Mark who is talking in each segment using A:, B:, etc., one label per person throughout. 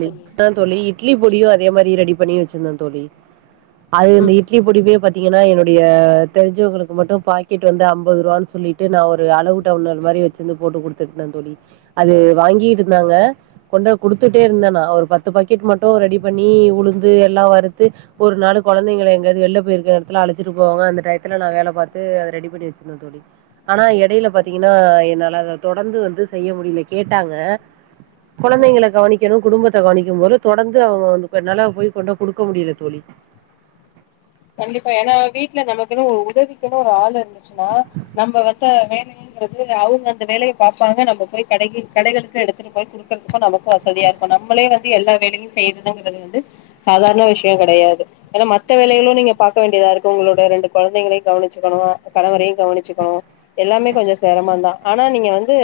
A: ழி
B: தோழி
A: அத தோழி இட்லி பொடியு அதே மாரி ரெடி பண்ணி வச்சிருந்தே தோழி அது
B: ம்
A: இந்த
B: ம்
A: இட்லி பொடிப்பே பத் ஏன என்னுடைய தெரிஞ்சவகளுக்கு மட்டு பாக்கெட் வந்து ஐம்பது ரூவான்னு சொல்லிட்டு நா ஒரு அளவு டவுனர் மாரி டேட்ஸ்னு குடித்திட்டு இருந்தே தோழி அது வாங்கிருந்தாங்க கொண்ட குடுத் துட்டே
B: ம்
A: இருந்தானா ஒரு பத்து பக்கெட் மட்டு ரெடி பண்ணி உளுந்து எல்லா வறுத்து ஒரு நாலு கொழந்தைங்கள எங்கயாவது வெள்ல போய் இருக்க இடத்துல அழைச்சிட்டு போவாங்க அந்த டயத்துல நா வேல பாத்து ரெடி பண்ணி வச்சுரு தோழி ஆனா இடைல் ல பாத்தீங்கன்னா என்னால அத தொடர்ந்து வந்து செய்ய முடியல கேட்டாங்க
B: ம்.
A: கொழந்தைங்கள கவனிக் கிறது குடும்பத்த கவனிக்கும் போது தொடர்ந்து அவங்க வந்து என்னாலா போய் கொண்டே குடுக்க முடியல தோழி
B: ஏதோ உதவிக்கினு ஒரு ஆள் இருந்துச்சுன்னா நம்ம வந்து வேலைங்கிறது அவுங்க அந்த வேலைய பாப்பா க நம்ம போயி கடைக்கு கடைகளுக்கு எடுத்துட்டு போயி குடுக்கறதுக்கு நமக்கு வசதியா இருக்கு நம்மளே வந்து எல்லா வேலையு செய்றது ங்கிறது வந்து சாதாரண விஷயோ கெடையாது ஏன்னா மத்த வேலைகளு நீங்க பாக்க வேண்டியதா இருக்கு உங்களோட ரெண்டு கொழந்தைங்களையு கவனிச்சுக்கணு கணவரையு கவனிச்சுக்கணு எல்லாமே கொஞ்சோ சேரமாட்டா ஆனா நீங்க வந்து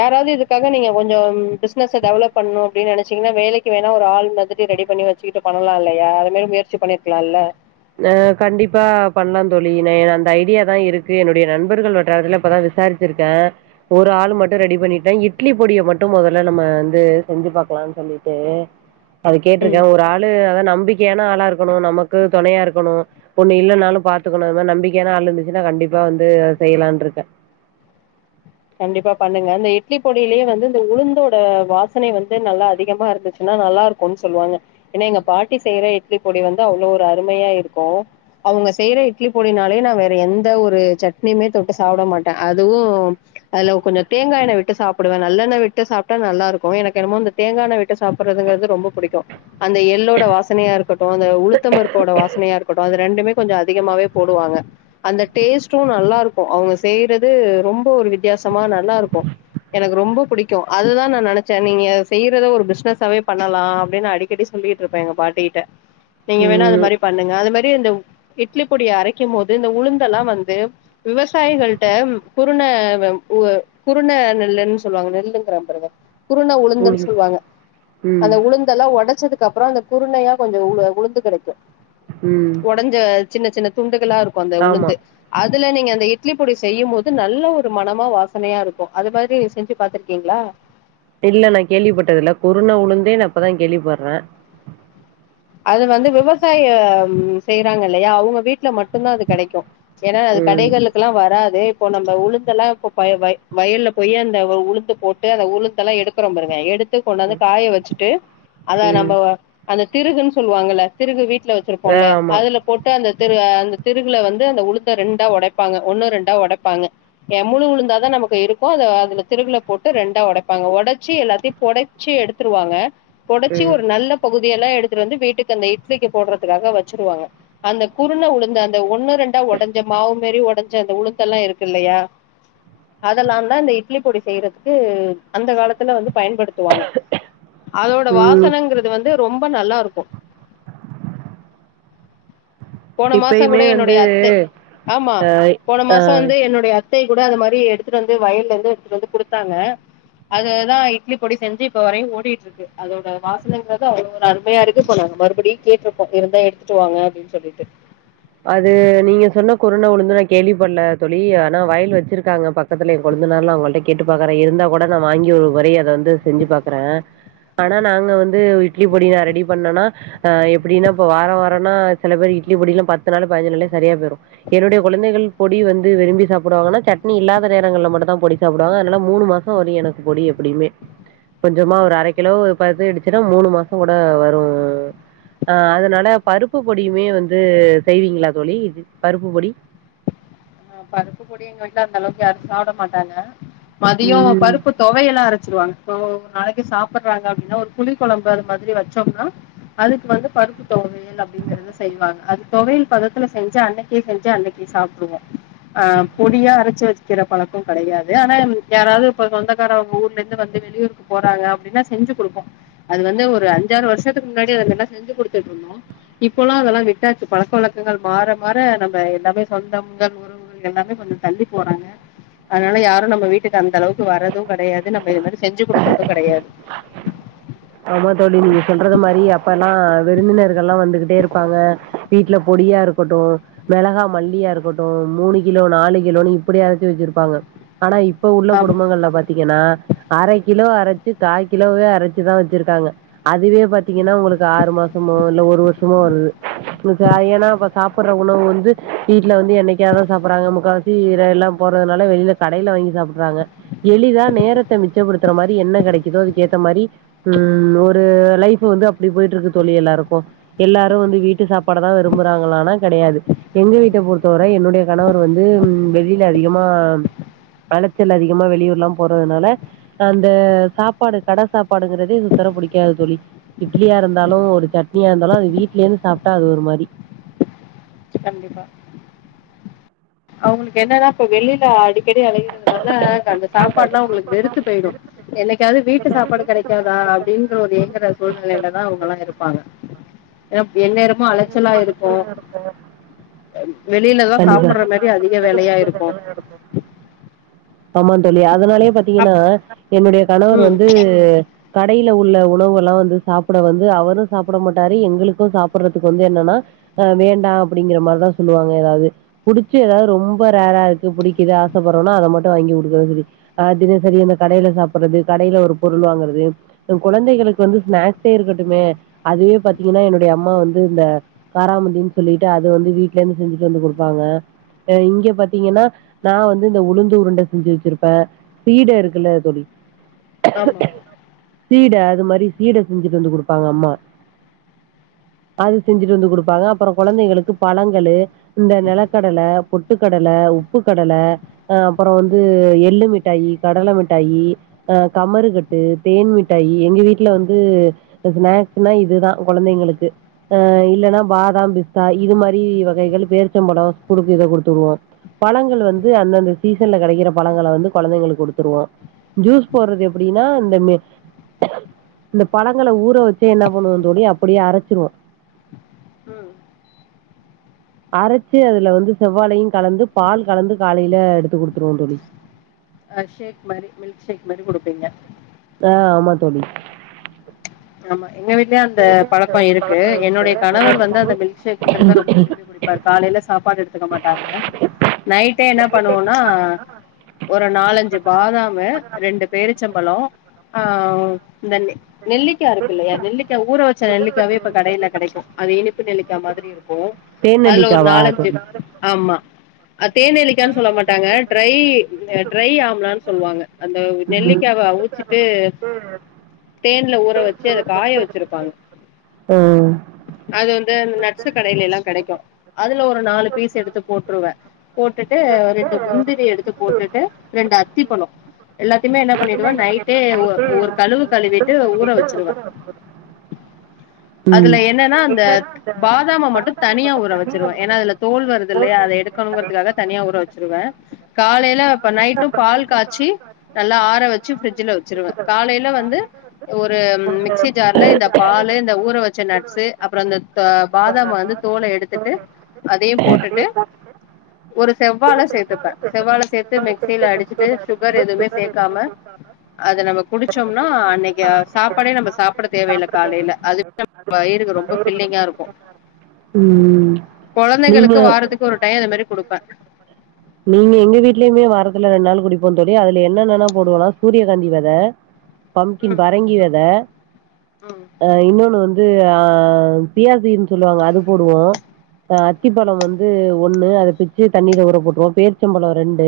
B: யாராவது இதுக்காக நீங்க கொஞ்சோ பிஸ்னஸ்ச டெவலப் பண்ணு அப்டின்னு நெனச்சீங்கன்னா வேலைக்கு வேணா ஒரு ஆள் மாதிரி ரெ ரெடி பண்ணி வச்சுகுட்டு பண்ணலா இல்லையா அது மாறி முயற்சி பண்ணியிருக்கலாம்ல்ல
A: ஆ கண்டிப்பா பண்லா தோழி நா அந்த ஐடியா தா இருக்கு என்னுடைய நண்பர்கள் வட்டாரத்துல இப்பதா விசாரிச்சியிருக்கே ஒரு ஆள் மட்டு ரெடி பண்ணிட்டே இட்லி பொடிய மட்டு மொதல்ல நம்ம வந்து செஞ்சு பாக் ப்ளான் பண்ணிட்டு அது
B: ம்
A: கேட்டிருக்கே ஒரு ஆளு அதா நம்பிக்கையான ஆளா இருக்கணு நமக்கு துணையா இருக்கணு ஒன்னு இல்லனாலு பாத்துக்கணு அது மாறி நம்பிக்கையானா ஆள் இருந்துச்சுன்னா கண்டிப்பா வந்து செய்யலான்னு இருக்கே
B: கண்டிப்பா பண்ணுங்க அந்த இட்லி பொடிலேயே வந்து இந்த உளுந்தோட வாசனை வந்து நல்லா அதிகமா இருந்துச்சுன்னா நல்லா இருக்குனு சொல்லுவாங்க ஏனா எங்க பாட்டி செய்யற இட்லி பொடி வந்து அவ்ளோ ஒரு அருமையா இருக்கு அவுங்க செய்ற இட்லி பொடினாலே நா வேற எந்த ஒரு சட்னியுமே தொட்டு சாப்ட மாட்டே அதுவு அதுல கொஞ்சோ தேங்கா எண்ண விட்டு சாப்டுவே நல்லண்ணெ விட்டு சாப்டா நல்லா இருக்கு எனக்கு என்னமோ இந்த தேங்கா எண்ண விட்டு சாப் றதுங்குறது ரொம்ப புடிக்கு அந்த எல்லோட வாசனையா இருக்கட்டு அந்த உளுத்த பருப்போட வாசனையா இருக்கட்டு அது ரெண்டுமே கொஞ்சோ அதிகமாவே போடுவாங்க அந்த டேஸ்ட்டு நல்லாருக்கு அவுங்க செய்யறது ரொம்ப ஒரு வித்தியாசமா நல்லா இருக்கு எனக்கு ரொம்ப பிடிக்கு அதுதா நா நெனச்சே நீங்க செய்றத ஒரு பிஸ்னஸ்சாவே பண்ணலா அப்டின்னு அடிக்கடி சொல்லிட்டுருப்பே எங்க பாட்டி கிட்ட நீங்க வேணா அது
A: ம்
B: மாறி பண்ணுங்க அது மாறி இந்த இட்லி பொடிய அரைக்கும் போது இந்த உளுந்தெல்லா வந்து விவசாயிகள்ட்ட குருண வந் உ குருண நெல்ன்னு சொல்லுவாங்க நெல்லுங்கிற பாருங்க குருண உளுந்துன்னு
A: உளுந்து
B: சொல்லுவாங்க
A: ம்
B: அந்த உளுந்தெல்லா உடச்சதுக்கு கப்றோ அந்த குருணையா கொஞ்சோ உளு உளுந்து கெடைக்கு
A: ம்
B: உடஞ்ச சின்ன சின்ன துண்டுக் களா இருக்கு அந்த
A: ஆமா
B: உளுந்து அதுல நீங்க அந்த இட்லி பொடி செய்யு போது நல்ல ஒரு மனம் மா வாசனையா இருக்கு அது மாறி செஞ்சு பாத்தீருக்கீங்களா
A: இல்ல நா கேள்விப்பட்டது இல்ல குருண உளுந்தே நா இப்பதா கேள்விப்படுறே
B: அது வந்து விவசாயம் செய்றாங்க இல்லையா அவுங்க வீட்டுல மட்டுதா அது கெடைக்கு ஏன்னா அது
A: ம்
B: கடைகளுக் கெலா வராது அது இப்ப நம்ம உளுந்தெல்லா இப்ப பை வய வயல்ல போயி அந்த உளுந்து போட்டு அந்த உளுந்தெல்லா எடுக்றோ பாருங்க எடுத் து கொண்டு வந்து
A: ம்
B: காய வச்சுட்டு அத நம்ம
A: ம்
B: அந்த திருகுன்னு சொல்லுவாங்கல்ல திருகு வீட் ல
A: ஆ
B: வச்சிருப்போம்ல்ல
A: ஆமா
B: அதுல போட்டு அந்த திரு அந்த திருகுல வந்து அந்த உளுத்த ரெண்டா உடப்பாங்க ஒன்னு ரெண்டா உடப்பாங்க என முழு உளுந்தாதா நமக்கு இருக்கு அதுல திருகுல போட்டு ரெண்டா உடப்பாங்க உடச்சி எல்லாத்தையு பொடச்சி எடுத்துருவாங்க புடச்சு
A: ம்
B: ஒரு நல்ல பகுதி எல்லா எடுத் துட்டு வந்து வீட்டுக்கு அந்த இட்லிக்கு போட்றதுக்காக வச்சிருவாங்க அந்த குருண உளுந்து அந்த ஒன்னு ரெண்டா உடஞ்ச மாவு மாறி உடஞ்ச அந்த உளுத்தெல்லா இருக்கு இல்லையா அதெல்லாந்தா இந்த இட்லி பொடி செய்யறதுக்கு அந்த காலத்துல வந்து பயன்படுத்துவாங்க அதோட
A: ம் இப்
B: வாசனங்றது வந்து ரொம்ப நல்லா இருக்கு போன மாசங்கூட
A: இப்பயுமே வந்து
B: என்னுடைய அத்தை ஆமா போன
A: ஆ
B: மாச வந்து என்னுடைய அத் த்தை கூட அந்த மாறி எடுத்துட்டு வந்து வயல்ல வந்து ஒருத்தர் வந்து குடுத்தாங்க அததா இட்லி பொடி செஞ்சு இப்ப வரையு ஓடிட்டு இருக்கு அதோட வாசனைங்றது அவ்ளவு ஒரு அருமையா இருக் இது பண்ணாங்க மறுபடியு கேட்ருக்கோம் இருந்தா எடுத்துட்டு வாங்க அப்டின் சொல்லிட்டு
A: அது நீங்க சொன்ன குருன உளுந்து நா கேள்வி பட்ல தோழி ஆனா வயல் வச்சிருகாங்க பக்கத்துலே இருகோ இந்த மாற்ல்லா அவங்கள்ட்ட கேட்டு பாக்குறே இருந்தா கூட நா வாங்கி ஒருமுறை அத வந்து செஞ்சு பாக்குறே அ ஆனா நாங்க வந்து இட்லி பொடி நா ரெடி பண்ணனா ஆ எப்டின்னா இப்ப வாரோ வாரோனா சில பேரு இ இட்லி பொடி எல்லா பத்து நாலு பதினெஞ்சு நாளே செரியா போய்ரு என்னுடைய குழந்தைகள் பொடி வந்து விரும்பி சாப்டுவாங்கன்னா சட்னி இல்லாத நேரங்கள்ல மட்டுந்தா பொடி சாப்பிடுவாங்க அதனால மூணு மாசோ வரையு எனக்கு பொடி இருக் எப்டியுமே கொஞ்சமா ஒரு அரை கிலோ பத தெரொ மூணு மாசங்கூட வரு அ அதனால பருப்பு பொடியுமே வந்து செய்வீங்களா தோழி பருப்பு பொடி
B: பருப்பு போடி எங்க வீட்ல அந்த அளவுக்கு யாரு சாப்ட மாட்டாங்க மதியோ
A: ம்
B: பருப்பு தொவையல்லா அரைச்சிருவாங்க இப்போ நாளைக்கே சாப்ட்றாங்க அப்டின்னா ஒரு புளி குழம்பு அது மாதிரி வச்சோம்னா அதுக்கு வந்து பருப்பு தொவையல் அப்டிங்கிறத செய்வாங்க அது தொவையல் பதத்துல செஞ்சு அன்னைக்கே செஞ்சு அன்னைக்கே சாப்பிடுவோ ஆ பொடியா அரச்சு வச் அரைக்கிற பழக்கோ கெடையாது ஆனா எங் யாராவது இப்ப சொந்தக்கார அவங்க ஊர்ல இருந்து வந்து வெளியூருக்கு போறாங்க அப்டின்னா செஞ் ஞ்சு கொடுப்போ அது வந்து ஒரு அஞ்சாறு வருஷத்துக்கு முன்னாடி அதெல்லா செஞ்சு கொடுத்துட்ருந்தோ இப்போல்லா அதெல்லா விட் டாச்சு பழக்க வழக்கங்கள் மாற மாற நம்ம எல்லாமே சொந்தம் தம் எல்லாமே கொஞ்சொ தள்ளி போறாங்க அதுனால யாரும் நம்ம வீட்டுக்கு அந்த அளவுக்கு வரது கெடையாது நம்ம இது மாரி செஞ்சு குடுக்றது கெடையாது
A: ஆமா விருந்தினர்கெல்லா வந்துகிட்டே இருப்பாங்க வீட்ல பொடியா இருக்கட்டு மிளகா மல்லியா இருக்கட்டு மூணு கிலோ நாலு கிலோன்னு இப்புடி அரச்சி வச்சிருபாங்க ஆனா இப்ப உள்ள
B: ஆமா
A: குடும்பங்கள்ல பாத்தீங்கன்னா அரை கிலோ அரச்சு காய் கிலோவே அரைச்சுதா வச் இருகாங்க அதுவே பாத்தீங்கன்னா உங்களுக்கு ஆறு மாசமோ இல்ல ஒரு வர்ஷமோ வருது [unintelligible] ஏனா ப்ப சாப்பிட்ற உணவு வந்து வீட்ல வந்து என்னைக்கா தா சாப்பிட்றாங்க முக்கா வாசி [unintelligible] எல்லா போறதுனால வெளியில சாப் கடையில வாங்கி சாப்பிட்றாங்க எலிதா நேரத்த மிச்சப்படுத்துற மாரி என்ன கெடைக்குதோ அதுக்கு ஏத்த மாரி ம் ஒரு லைஃப் வந்து அப்டி போய்ட்டு இருக்கு தோழி எல்லாருக்கு எல்லாரும் வந்து வீட்டு சாப்பாடுதா விரு ரும்புறாங்களானா கெடையாது எங்க வீட்ட பொறுத்தவர என்னுடைய கணவர் வந்து வெளியில அதிகமா அலைச்சல் அதிகமா வெளியூர்ல்லா போறதுனால அந்த சாப்பாடு கடை சாப்பாடுங்ற றது சுத்தர பிடிக்காது தோழி இட்லியா இருந்தாலு
B: ம்
A: ஒரு சட்னியா இருந்தாலு அது வீட்ல இருந்து சாப்ட்டா அது ஒரு மாரி
B: கண்டிப்பா அவுங்களுக்கு என்னன்னா இப்ப வெளியில அடி க்கடி அலைகிறதுனால அந்த சாப்பாடுனா உங்களுக்கு வெறுத்து போயிடு என்னைக்காவது வீட்டு சாப்பாடு கெடைக்காதா அப்டிங்கிற ஒரு இயங்கிற சூழ்நிலையிலதா அவங்கெல்லா இருப்பாங்க ஏ எந்நேரமு அலைச்சலா இருக்கு வெளியிலதா சாப்புட்ற மாரி
A: ஆமா தோழி அ அதனாலயே பாத்தீங்கனா
B: அப்
A: என்னுடைய கணவர்
B: ம்
A: வந்து கடையில உள்ள உணவுகெல்லா வந்து சாப்பிட வந்து அவரும் சாப்ட மாட்டாரு எங்களுக்கு சாப்பிட்றத் வந்து என்னன்னா வேண்டா அப்டிங்கற மாரிதா சொல்லுவாங்க எதாவ்து பிடிச்ச எதாவது ரொம்ப ரேர்ரா இது பிடிக்கிது ஆசப்பட்றோனா அத மட்டு வாங்கி குடுக்குறதுக்கு ஆ தினசரி இந்த கடையில சாப்ட்றது கடையில் ஒரு பொருள் ருள் வாங்குறது குழந்தைகளுக்கு வந்து ஸ்நாக்ஸே இருக்கட்டுமே அதுவே பாத்தீங்கனா என்னுடைய அம்மா வந் இந்த காராமண்டினு சொல்லிட்டு அது வந்து வீட்லேருந்து செஞ்சுட்டு வந்து குடுப்பாங்க இங்க பாத்தீங்கன்னா நா வந்து இந்த உளுந்து உருண்ட செஞ்சு வச்சிருப்ப சீடை இருக்குல்ல தோழி
B: ஆமா
A: சீட அது மாரி சீட செஞ்சுட்டு வந்து குடுப்பாங்க அம்மா அது செஞ்சுட்டு வந்து குடுப்பாங்க அப்பறோ குழந்தைகளுக்கு பழங்களு இந்த நெலகடல பொட்டு கடல உப்பு கடல அ அப்புறொ வந்து
B: ம்
A: எள்ளு மிட்டாயி கடல மிட்டாயி அ கமறுக்கட்டு தேன் மிட்டாயி எங்க வீட்ல வந்து ஸ்நா க்ஸ்னா இதுதா கொழந்தைங்களுக்கு அ இல்லன்னா பாதாம் பிஸ்தா இது மாதிரி வகைகள் பேர்ச்சம்பழம் ஸ்கூலுக்கு இத கொடுத்து வுடுவோம் பழங்கள்
B: ம்
A: வந்து அந்தந்த சீசன்ல கெடைக்கிற பழங்களை வந்து கொழந்தைங்களுக்கு கொடுத்துருவோம் ஜூஸ் போடுறது எப்படின்னா இந்த இந்த பழங்கள ஊற வச்சே என்ன பண்ணுவன் தோழி அப்படியே அரைச்சிருவோம்
B: ம்
A: அரைச்சு அதுல வந்து செவ்வாலையும் கலந்து பால் கலந்து காலையில எடுத்து கொடுத்துருவோம் தோழி
B: அ ஷேக் மாதிரி மில்க் ஷேக் மாரி கொடுப்பீங்க
A: ஆ ஆமா தோழி
B: ஆமா எங்க வீட்டுலயே அந்த பழக்கொ இருக்கு என்னுடைய கணவர் வந்து அந்த மில்க் ஷேக்ங்கிறத ரொம்ப விரும்பி குடிப்பார் காலையில ட்டா சாப்பாடு எடுத்துக்க மாட்டாங்க நைட்டே என்ன பண்ணுவோனா ஒரு நாலஞ்சு பாதாமு ரெண்டு பேரிச்சம்பளொ அவ் அந்த நெ நெல்லி நெல்லிக்கா இருக்கு இல்லையா நெல்லிக்கா ஊற வச்ச நெல்லிக்காவே இப்ப கடையில கிடைக்கும் அது இனிப்பு நெல்லிக்கா மாதிரி இருக்கும் அதுல ஒரு
A: தேநெல்லிக்காவா
B: நாலஞ்சு
A: தோழி
B: ஆமா தேன் நெல்லிக்கான்னு சொல்ல மாட்டாங்க ட்ரை ட்ரை ஆம்லான்னு சொல்லுவாங்க அந்த
A: ம்
B: நெல்லிக்காவ அவுச்சிட்டு தேன்ல ஊ ச்சு அத காய வச்சிருப்பாங்க
A: ஆ
B: அது வந்து அந் நட்ஸு கடையில எல்லாம் கிடைக்கும் அதுல ஒரு நாலு பீஸ் எடுத்து போட்டுருவே போட்டுட்டு ரெண்டு முந்திரி எடுத்து போட்டுட்டு ரெண்டு அத்திப்பழொ எல்லாத்தையுமே என்ன பண்ணிடுவேன் நைட்டே ஒ ஒரு கழுவு கழுவிட்டு ஊற வச்சுருவே அதுல
A: ம்
B: என்னன்னா அந்த பாதாம மட்டும் தனியா ஊற வச்சிருவன் ஏன்னா அதுல தோல் வருது இல்லையா அதை எடுக்க ணுங்கறதுக்காக தனியா ஊற வச்சிருவே காலையில இப்ப நைட்டும் பால் காய்ச்சி நல்லா ஆற வச்சு பிரிட்ஜ்ல வச்சிருவேன் காலையில வந்து ஒரு மிக்சி ஜார்ல இந்த பால் இந்த ஊற வச்ச நட்ஸு அப்புறொ இந்த தொ பாதாம வந்து தோல எடுத்துட்டு அதையும் போட்டுட்டு ஒரு செவ்வாழ சேர்த்துப்பேன் செவ்வாழ சேர்த்து மிக்சியில அடிச்சுட்டு சுகர் எதுவுமே சேக்காம அது நம்ம குடிச்சோம்னா அன்னைக்கு சாப்பாடே நம்ம சாப்புட தேவையில்ல காலையில அதுவே வயிறுக்கு ரொம்ப ஃபில்லிங்கா இருக்கும்
A: ம் நீங்க
B: கொழந்தைகளுக்கு வாரத்துக்கு ஒரு டையொ இது மாதிரி கொடுப்பேன்
A: நீங்க எங்க வீடலயுமே வாரத்துல ரெண்டு நாள் குடிப்போம் தோழி அது என்னன்னா போடுவனா சூரிய காந்தி வெத பம்ப்கின்
B: ம்
A: பரங்கி வெத
B: ம்
A: இன்னொன்னு வந்து அது அ பியாசீடுன்னு சொல்லுவாங்க அது போடுவோம் அ அத்திப்பழம் வந்து ஒண்ணு அத பிச்சு தண்ணில ஊர போட்டுவோம் பேர்ச்சம்பழம் ரெண்டு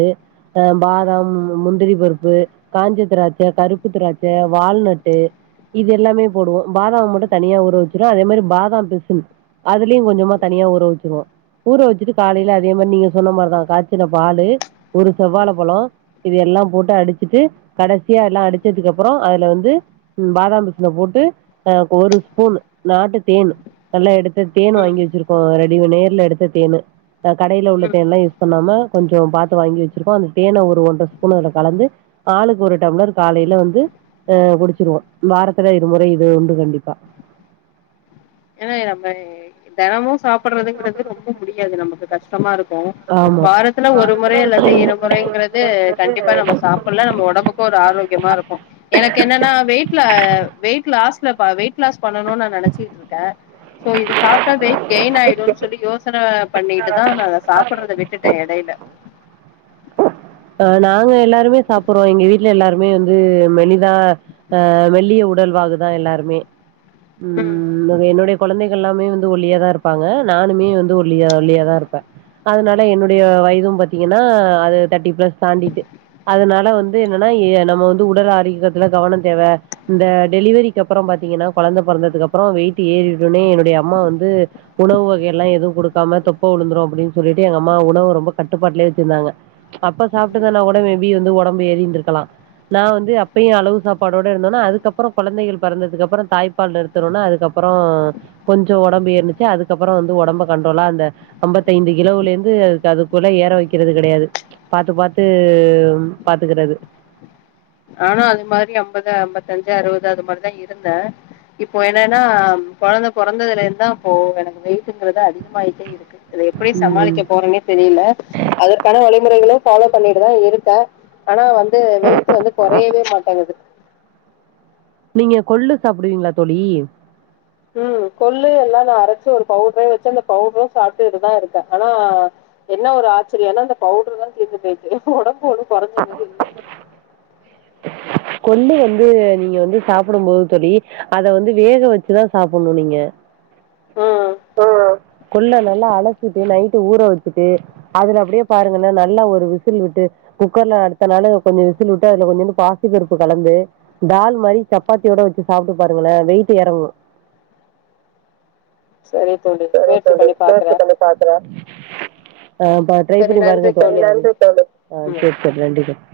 B: ம்
A: பாதாம் அ முந்திரிபரு ப்பு காஞ்ச திராட்ச கருப்பு திராட்ச வால்நட்டு இது எல்லாமே போடுவோம் பாதாம் மட்டும் தனியா ஊற வச்சிருவ அதே மாரி பாதாம் பிசின் அதுலயும் கொஞ்சமா தனியா ஊற வச்சிருவோ ஊற வச்சுட்டு காலையில அதே மாதிரி நீங்க சொன்ன மாதிரிதான் காச் சுன பாலு ஒரு செவ்வழ பழம் இது எல்லாம் போட்டு அடிச்சுட்டு கடசியா எல்லா அடிச்சதுக்கு அப்புறொ அதுல வந்து பாதாம் பிசின போட்டு ஒரு ஸ்பூன் நாட்டு தேன் நல்லா எடுத்து இந்த தேன் வாங்கி
B: ம்
A: வச்சுருக்கோம் ரெடி நேர்ல எடுத்த தேன்னு கடையில் உள்ள
B: ம் ம்
A: தேன்லாம் யூஸ் பண்ணாமல கொஞ்சொ பாத்து வாங்கி வச்சிருக்கோம் அந்த தேன ஒரு ஒன்ற ஸ்பூன் அதுல கலந்து ஆளுக்கு ஒரு டம்ளர் காலையில வந்து அ குடிச்சிருவோம் வாரத்துல இரு முறை இது உண்டு கண்டிப்பா
B: ஏன்னா நம்மே தினமும்
A: நாம
B: சாப்பிடுறதுங்கிறது
A: சாப்பிடுறது
B: ரொம்ப முடியாது நமக்கு கஷ்டமா இருக்கும்
A: ஆமா
B: வாரத்துல ஒரு முறை அல்லது இரு முறை ங்கிறது கண்டிப்பா நம்ம சாப்புல்லா நம்ம ஒடம்புக்கு ஒரு ஆரோக்கியமா இருக்கு எனக்கு என்னன்னா வெயிட்ல அ வெயிட் லாஸ்லபா வெயிட் லாஸ் பண்ணுன்னு நா நெனச்சுட் ருக்கே சோ இது சாப்ட்ட வெயிட் கெயின் ஆயிடுன் சொல்லி யோசன பண்ணிட்டுதா நா சாப்புட்றத விட்டுட்டே எடையில
A: ஆ நாங்க எல்லாருமே சாப்புடுறோ எங்க வீட்ல எல்லாருமே வந்து மெலிதா அ மெல்லிய உடல்வாகு தா எல்லாருமே ம் என்னுடைய கொழந்தைகள் எல்லாமே வந் வந்து ஒல்லியா தா இருப்பாங்க நானுமே வந்து ஒல்லி ஒல்லியா தா இருப்பே அதுனால என்னுடைய வயதும் பாத்தீங்கன்னா அது தர்ட்டி ஃப்ளஸ் தாண்டிட்டு அதுனால வந்து என்னன்னா நம்ம வந்து உடல் ஆரோக்கத்துல கவனோ தேவ இந்த டெலிவரிக்கு அப்பறம் பாத்தீங்கன்னா கொழந்த பொறந்ததுக் அப்பறோ வெயிட்டு ஏறிடுனே என்னுடைய அம்மா வந்து உணவு வகையெல்லா எதுவு குடுக்காம தொப்ப விழுந் உழுந்துரு அப்டினு சொல்லிட்டு எங்க அம்மா உணவ ரொம்ப கட்டுப்பாட்லே வச்சிருந்தாங்க அப்ப
B: ம்
A: சாப்ட்ருந்தேனா கூட மே பி வந்து ஒடம்பு ஏறிந்துருக்கலா நா வந்து அப்பையு அளவு சாப்பாடோட இருந்தோன்ன அதுக்கப்பறோ கொழந்தைகள் பெறந்ததுக்கு அப்பறோ தாய் பால் நிறுத்துணோன்ன அதுக்கப்பறோ கொஞ்சோ ஒடம்பு ஏர்னுச்சு அதுக்கப்பறோ வந்து ஒடம்ப கண்ட்ரோலா அந்த அம் முப்பத்தைந்து கிலோவுலேந்து அதுக்கு அதுக்குள்ள ஏற வெக்கிறது கெடையாது பாத்து பாத்து பாத்துக்க றது
B: ஆனா அது மாரி அம்பது அம்பத்தஞ்சு அறுவது அது மாரிதா இருந்தே இப்போ என்னன்னா கொழந்த பொறந்ததுலெருந்துந்தா அப்போ எனக்கு வெயிட்டுங்குறது அதிகமாயிட்டே இருக்கு அத எப்டி
A: ம்.
B: சமாளிக்க போறேன்னே தெரியில அதற்கான வழி முறைகளு ஃபாலோ பண்ணிட்டு தா இருக்கே ஆனா வந்து வெயிட்டு வந்து கொறையவே மாட்டேங் குது
A: நீங்க கொள்ளு சாப்பிடுவீங்களா தோழி
B: ம் கொல்லு எல்லா நா அரச்சு ஒரு பவுட்ரே வச்சு அந்த பவுட்ரு சாப்ட்டுட்டுதா இருக்கே ஆனா என்ன ஒரு காச்சர்யானா அந்த பவுடர் தா தீர்ந்து போய்ட்டு ஒடம்பு ஒன்னும் கொறைஞ்ச மாதிரி இல்ல
A: கொள்ளு வந்து நீங்க வந்து சாப்டும் போது தோழி அத வந்து வேக வச்சுதா சாப்ட்ணு நீங்க
B: ம்
A: ஆ ஆ கொள்ள நல்லா அலசிட்டு நைட்டு ஊற வச்சுட்டு அதுல அப்டியே பாருங்கன்னா நல்லா ஒரு விசில் விட்டு குக்கர்ல அடுத்தனாலு கொஞ்ச விசில் விட்டு அதுல கொஞ்சோன்டு பாசிப்பருப்பு கலந்து தால் மாரி சப்பாத்தியோட ஊற வச்சு சாப்ட்டு பாருங்களே வெயிட்டு எறங்கும்
B: சரி தோழி முயற்சி பண்ணி பாக்குறே
A: ஆ பா ட்ரை
B: சரி
A: பண்ணி பாருங்க
B: நன்றி
A: தோழி ஆ
B: ம்
A: செரி செரி நண்றிகள்